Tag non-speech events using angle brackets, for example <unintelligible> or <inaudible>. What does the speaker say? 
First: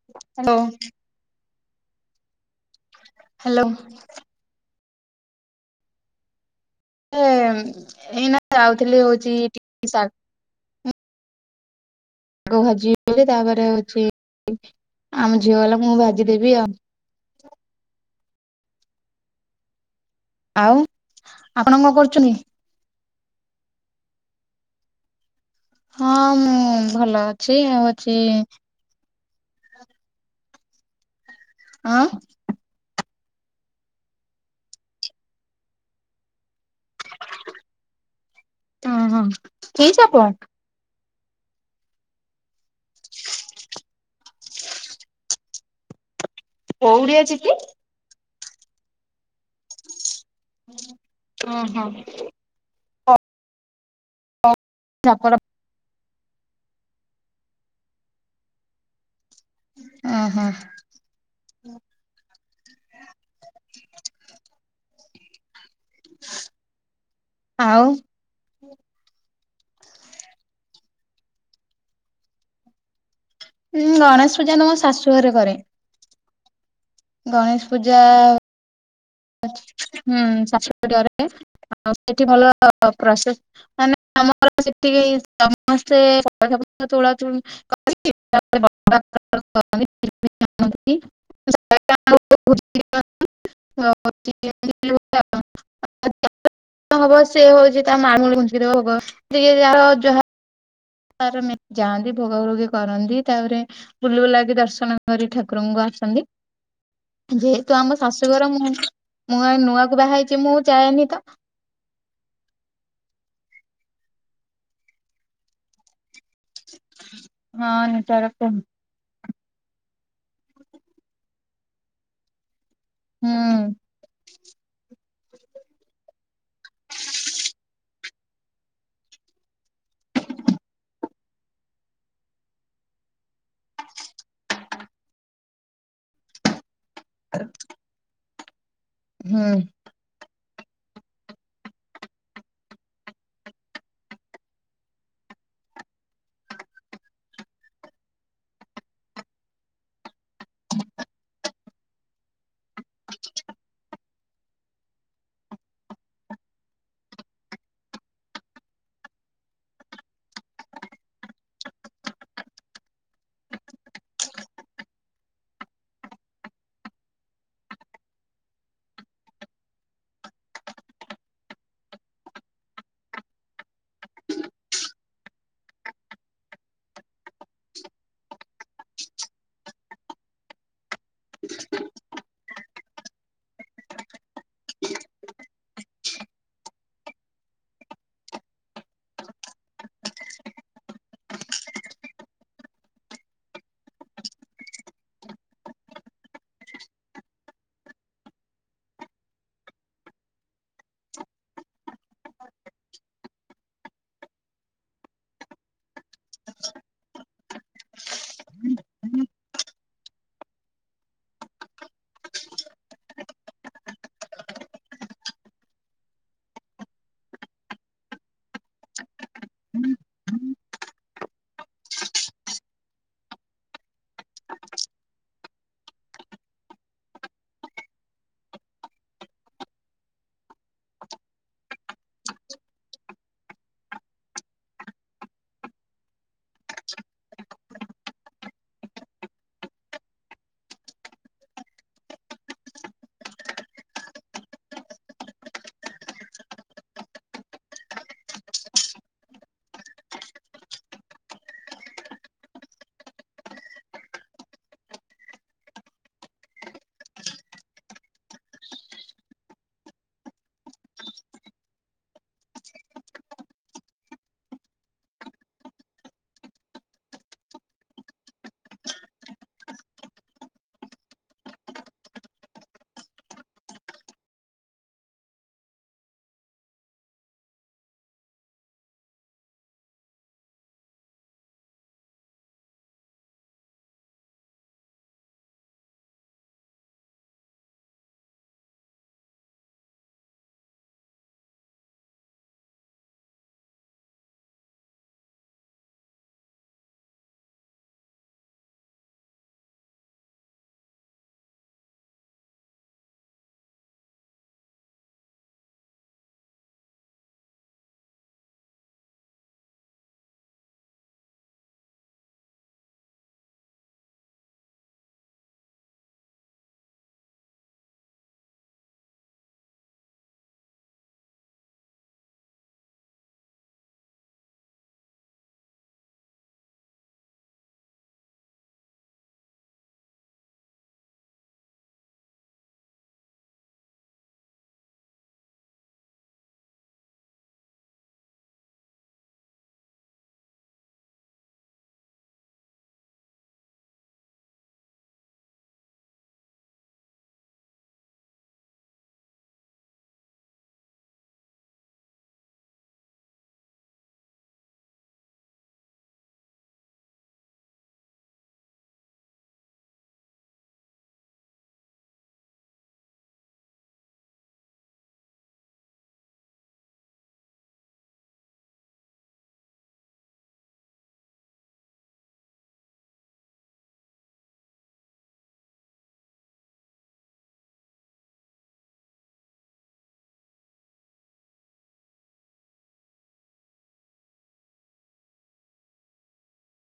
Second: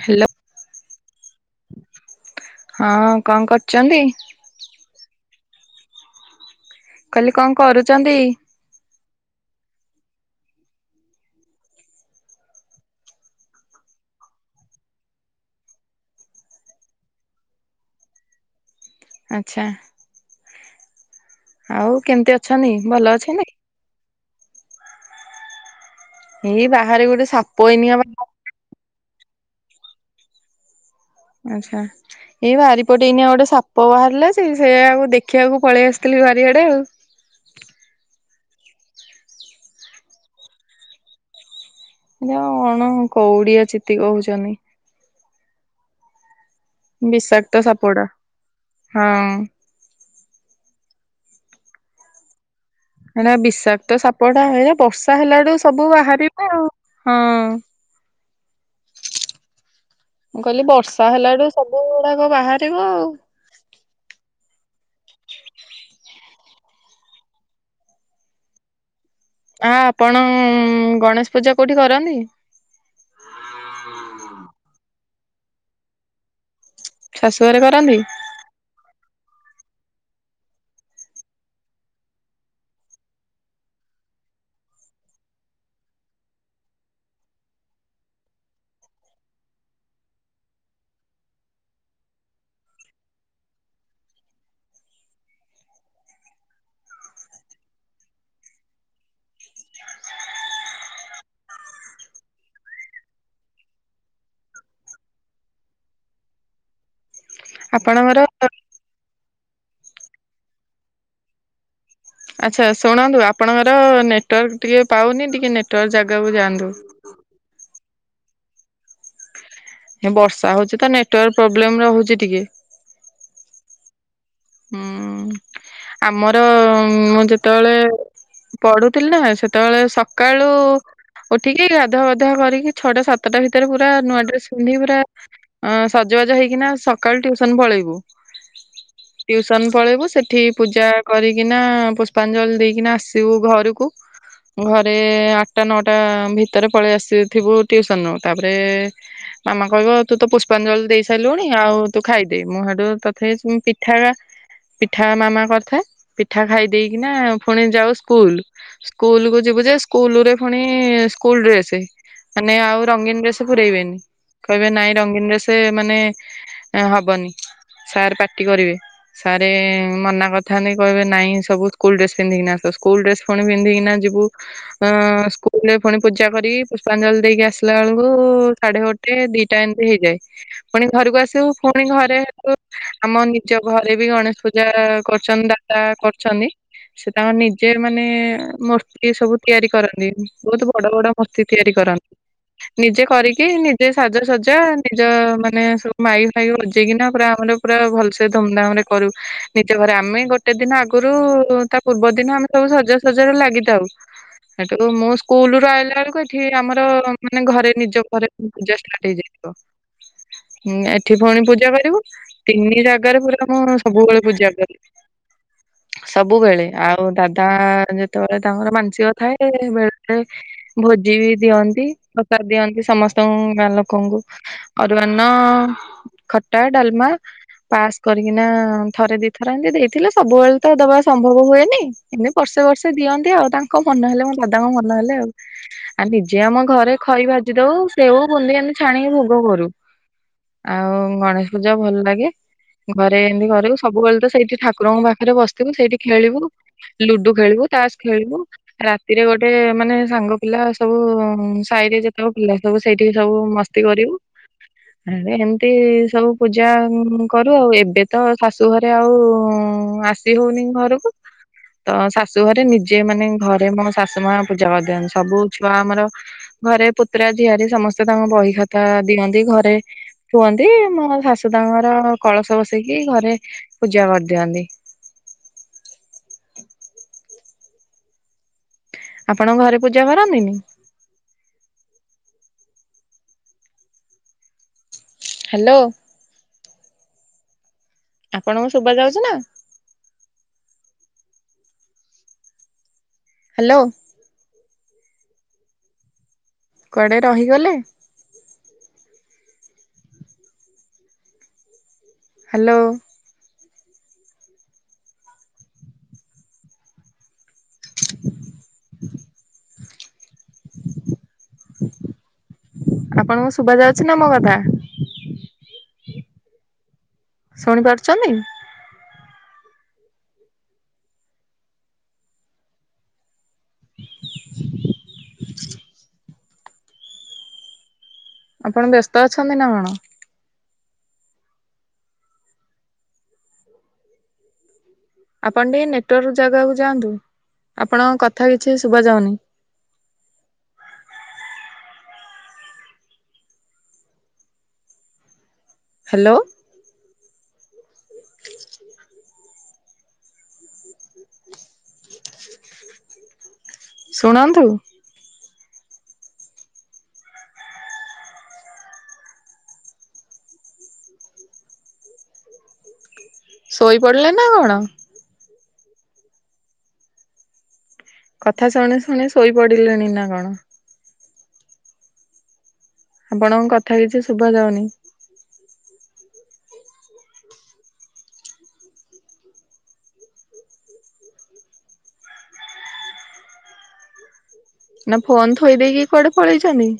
Hello ହଁ କଣ hello କରୁଛନ୍ତି? କହିଲି କଣ କରୁଛନ୍ତି? ଏଇନା ଯାଉଥିଲି ହଉଛି ଟିକେ ସା ଆଗ ଭାଜି ବୋଲି ତାପରେ ହଉଛି ଆମ ଝିଅ ବାଲା ମୁଁ ଭାଜିଦେବି ଆଉ। ଆଚ୍ଛା। ଆଉ ଆପଣ କଣ ଆଉ କରୁଛନ୍ତି? କେମତି ଅଛନ୍ତି ଭଲ ଅଛନି ହଁ ମୁଁ ଏଇ ବାହାରେ ଗୋଟେ ଭଲ ସାପ ଅଛି ଆଉ ଏଇନିକା ଅଛି। ବାହାରିଲା। ଆଚ୍ଛା। ହଁ ଏଇ ବାରିପଟେ ଏଇନିଆଉ ଗୋଟେ ସାପ ବାହାରିଲା ସେ ସେଆଉ ଦେଖିବାକୁ ପଳେଇ ଆସିଥିଲି ବାରିଆଡେ ଆଉ। ଓ ହଁ କି ସାପ? ଯଉ କଣ କଉଡିଆ ଚିତି କହୁଛନ୍ତି। କଉଡି ଅଛି କି? ବିଷାକ୍ତ ସାପଡା ହଁ। ହଁ ହଁ। ଏ ବିଷାକ୍ତ ସାପ ଟା ଏ ବର୍ଷା ସାପର ହେଲାଡୁ ସବୁ ବାହାରିବ ଆଉ ହଁ। ମୁଁ ଓହୋ କହିଲି ବର୍ଷା ହେଲାଡୁ ସବୁ ଗୁଡାକ ବାହାରିବ ଆଉ। ଆଉ ଆ ଆପଣ ଗଣେଶ ପୂଜା କଉଠି କରନ୍ତି? ଉୁଁ ଗଣେଶ ପୂଜା ତମ ଶାଶୁ ଘରେ କରେ। ଶାଶୁଘରେ ଗଣେଶ କରନ୍ତି? ପୂଜା ହୁଁ ଚାଷୀ କରିବାରେ ଆଉ ସେଠି ଭଲ ପ୍ରସେ <unintelligible> ମ ଆମର ସେତିକି ସମସ୍ତେଖା ପ ତୋଳା <unintelligible> <unintelligible> ଆ <inaudible> ହ <unintelligible> ହବ ସେ ହଉଛି ତା ମାମୁଳି ଘୁଞ୍ଚିଦବ ହବ ଟିକେ ଯାହା ତାର ଯାଆନ୍ତି ଭୋଗ ଭୋଗୀ କରନ୍ତି ତାପରେ ବୁଲ ବୁଲା କିି ଦର୍ଶନ କରି ଠାକୁରଙ୍କୁ ଆସନ୍ତି। ଯେହେତୁ ଆମ ଆପଣଙ୍କର ଶାଶୁଘର ମୁଁ ମୁଁ ନୂଆକୁ ବାହାହ ହେଇଛି ମୁଁ ଯାଏନି ତ। ଆଚ୍ଛା ଶୁଣନ୍ତୁ ଆପଣଙ୍କର ନେଟୱାର୍କ ଟିକେ ପାଉନି ଟିକେ ନେଟୱାର୍କ ଜାଗାକୁ ଯାଆନ୍ତୁ। ହଁ <unintelligible> ବର୍ଷା ହଉଛି ତ ନେଟୱାର୍କ ପ୍ରୋବ୍ଲେମ ରହୁଛି ଟିକେ। ହୁଁ। ହୁଁ। ଆମର ମୁଁ ଯେତେବେଳେ ପଢୁଥିଲି ନା ସେତେବେଳେ ସକାଳୁ ଉଠିକି ଗାଧୁଆ ପାଧୁଆ କରିକି ଛଅଟା, ସାତଟା ଭିତରେ ପୁରା ନୂଆ ଡ୍ରେସ ପିନ୍ଧିକି ପୁରା ଅ ସଜବାଜ ହେଇକିନା ସକାଳୁ ଟ୍ୟୁସନ ପଳେଇବୁ। ହୁଁ। ଟ୍ୟୁସନ ପଳେଇବୁ ସେ ଠି ପୂଜା କରିକିନା, ପୁଷ୍ପାଞ୍ଜଳି ଦେଇକିନା ଆସିବୁ ଘରକୁ। ଘରେ ଆଠଟା, ନଅଟା ଭିତରେ ପଳେଇ ଆସିଥିବୁ ଟ୍ୟୁସନ ରୁ ତାପରେ ମାମା କହିବ ତୁ ତ ପୁଷ୍ପାଞ୍ଜଳି ଦେଇ ସାରିଲୁଣି, ଆଉ ତୁ ଖାଇଦେ। ମୁଁ ସେଠୁ ତଥାପି ପି ପିଠା ପିଠା ମାମା କରିଥାଏ, ପିଠା ଖାଇ ଦେଇକିନା ପୁଣି ଯାଉ ସ୍କୁଲ। ସ୍କୁଲକୁ ଯିବୁ ଯେ, ସ୍କୁଲରେ ପୁଣି ସ୍କୁଲ ଡ୍ରେସ। ମାନେ ଆଉ ରଙ୍ଗୀନ ଡ୍ରେସ ପୁରେଇବେନି, କହିବେ ନାଇଁ ରଙ୍ଗୀନ ଡ୍ରେସ ମାନେ ହବନି ସାର୍ ପାଟି କରିବେ। ସାରେ ମନା କରିଥାନ୍ତି କହିବେ ନାଇଁ ସବୁ ସ୍କୁଲ ଡ୍ରେସ ପିନ୍ଧିକିନା ଆସ। ସ୍କୁଲ ଡ୍ରେସ ପୁଣି ପିନ୍ଧିକିନା ଯିବୁ। ଅ ସ୍କୁଲରେ ପୁଣି ପୂଜା କରିି, ପୁଷ୍ପାଞ୍ଜଳି ଦେଇକି ଆସିଲା ବେଳକୁ ସାଢେ ଗୋ ଟେ ଦିଟା ଏମିତି ହେଇଯାଏ। ପୁଣି ଘରକୁ ଆସିବୁ ପୁଣି ଘରେ ଆମ ନିଜ ଘରେ ବି ଗଣେଶ ପୂଜା କରିଛନ୍ତି ଦାଦା କରିଛନ୍ତି। ସେ ତାଙ୍କ ନିଜେ ମାନେ ମୂର୍ତ୍ତି ସବୁ ତିଆରି କରନ୍ତି। ବହୁତ ବଡ ବଡ ମୂର୍ତ୍ତି ତିଆରି କରନ୍ତି। ନିଜେ କରିକି, ନିଜେ ସାଜସଜା ନିଜ ମାନେ ସବୁ ମାଇକ୍ ଫାଇକ୍ ବଜେଇକିନା ପୁରା ଆମର ପୁରା ଭଲସେ ଧୁମଧାମରେ କରୁ ନିଜ ଘରେ। ଆମେ ଗୋଟେ ଦିନ ଆଗରୁ ତା ପୂର୍ବ ଦିନ ଆମେ ସବୁ ସଜାସଜାରେ ଲାଗିଥାଉ। ସେଠୁ ମୁଁ ସ୍କୁଲରୁ ଆଇଲା ବେଳକୁ, ଏଠି ଆମର ମାନେ ଘରେ ନିଜ ଘରେ ପୂଜା ଷ୍ଟାର୍ଟ ହେଇଯାଏ। ଏଠି ପୁଣି ପୂଜା କରିବୁ। ତିନି ଜାଗାରେ ପୁରା ମୁଁ ସବୁବେଳେ ପୂଜା କରେ। ସବୁବେଳେ, ଆଉ ଦାଦା ଯେତେବେଳେ ତାଙ୍କର ମାନସିକ ଥାଏ ବେଳେବେଳେ ଭୋଜି ବି ଦିଅନ୍ତି, ପ୍ରସାଦ ଦିଅନ୍ତି ସମସ୍ତଙ୍କ ଗାଁ ଲୋକଙ୍କୁ। ଅରୁଆ ଅନ୍ନ, ଖଟା, ଡାଲମା ପାସ୍ କରିକିନା ଥରେ, ଦିଥର ଏମିତି ଦେଇଥିଲେ ସବୁବେଳେ ତ ଦବା ସମ୍ଭବ ହୁଏନି। ଏମିତି ବର୍ଷେ ବର୍ଷେ ଦିଅନ୍ତି ଆଉ, ତାଙ୍କ ମନ ହେଲେ ମୋ ଦାଦାଙ୍କ ମନ ହେଲେ ଆଉ। ଆଉ ନିଜେ ଆମ ଘରେ ଖଇ ଭାଜି ଦଉ। ସେଉ, ବୁନ୍ଦୀ ଆମେ ଛାଣିକି ଭୋଗ କରୁ। ଆଉ ଗଣେଶ ପୂଜା ଭଲ ଲା ଗେ। ଘରେ ଏମିତି କରିବୁ, ସବୁବେଳେ ତ ସେଇଠି ଠାକୁରଙ୍କ ପାଖରେ ବସିଥିବୁ ସେଇଠି ଖେଳିବୁ। ଲୁଡୁ ଖେଳିବୁ, ତାସ ଖେଳିବୁ। ରାତିରେ ଗୋଟେ ମାନେ ସାଙ୍ଗପିଲା ସବୁ, ସାହିରେ ଯେତେକ ପିଲା ସବୁ ସେଇଠି ସବୁ ମସ୍ତି ସ୍ତି କରିବୁ। ଏମିତି ଏମତି ସବୁ ପୂଜା ହୁଁ କରୁ, ଆଉ ଏବେ ତ ଶାଶୁ ଘରେ ଆଉ ଆସି ହଉନି ଘରକୁ। ତ ଶାଶୁ ଘରେ ନିଜେ ମାନେ ଘରେ ମୋ ଶାଶୁମା ପୂଜା କରିଦିଅନ୍ତି। ସବୁ ଛୁଆ ଆମର ଘରେ ପୁତୁରା ଝିଆରିି ସମସ୍ତେ ତାଙ୍କ ବହି ଖାତା ଦିଅନ୍ତି। ଘରେ ରୁ, ମୋ ଶାଶୁ ତାଙ୍କର କଳସ ବସେଇକି ଘରେ ପୂଜା କରିଦିଅନ୍ତି। ଆପଣ ଘରେ ପୂଜା କରନ୍ତିନି? ହ୍ୟାଲୋ। ଆପଣଙ୍କୁ ଶୁଭା ଯାଉଛି ନା? ହ୍ୟାଲୋ। କୁଆଡ଼େ ରହିଗଲେ? ହ୍ୟାଲୋ <inaudible> ଆପଣଙ୍କୁ ଶୁଭା ଯାଉଛି ନା ମୋ କଥା ଶୁଣିପାରୁଛନ୍ତି ଆପଣ ବ୍ୟସ୍ତ ଅଛନ୍ତି ନା କଣ <inaudible> ଆପଣ ଟିକେ ନେଟୱାର୍କ ଜାଗାକୁ ଯାଆନ୍ତୁ ଆପଣଙ୍କ କଥା କିଛି ଶୁଭ ଯାଉନି ହ୍ୟାଲୋ ଶୁଣନ୍ତୁ ଶୋଇପଡ଼ିଲେ ନା କଣ କଥା ଶୁଣି ଶୁଣି ଶୋଇପଡିଲେଣି ନା କଣ ଆପଣଙ୍କ କଥା କିଛି ଶୁଭ ଯାଉନି ନା ଫୋନ୍ ଥୋଇ ଦେଇକି କୁଆଡେ଼ ପଳେଇଛନ୍ତି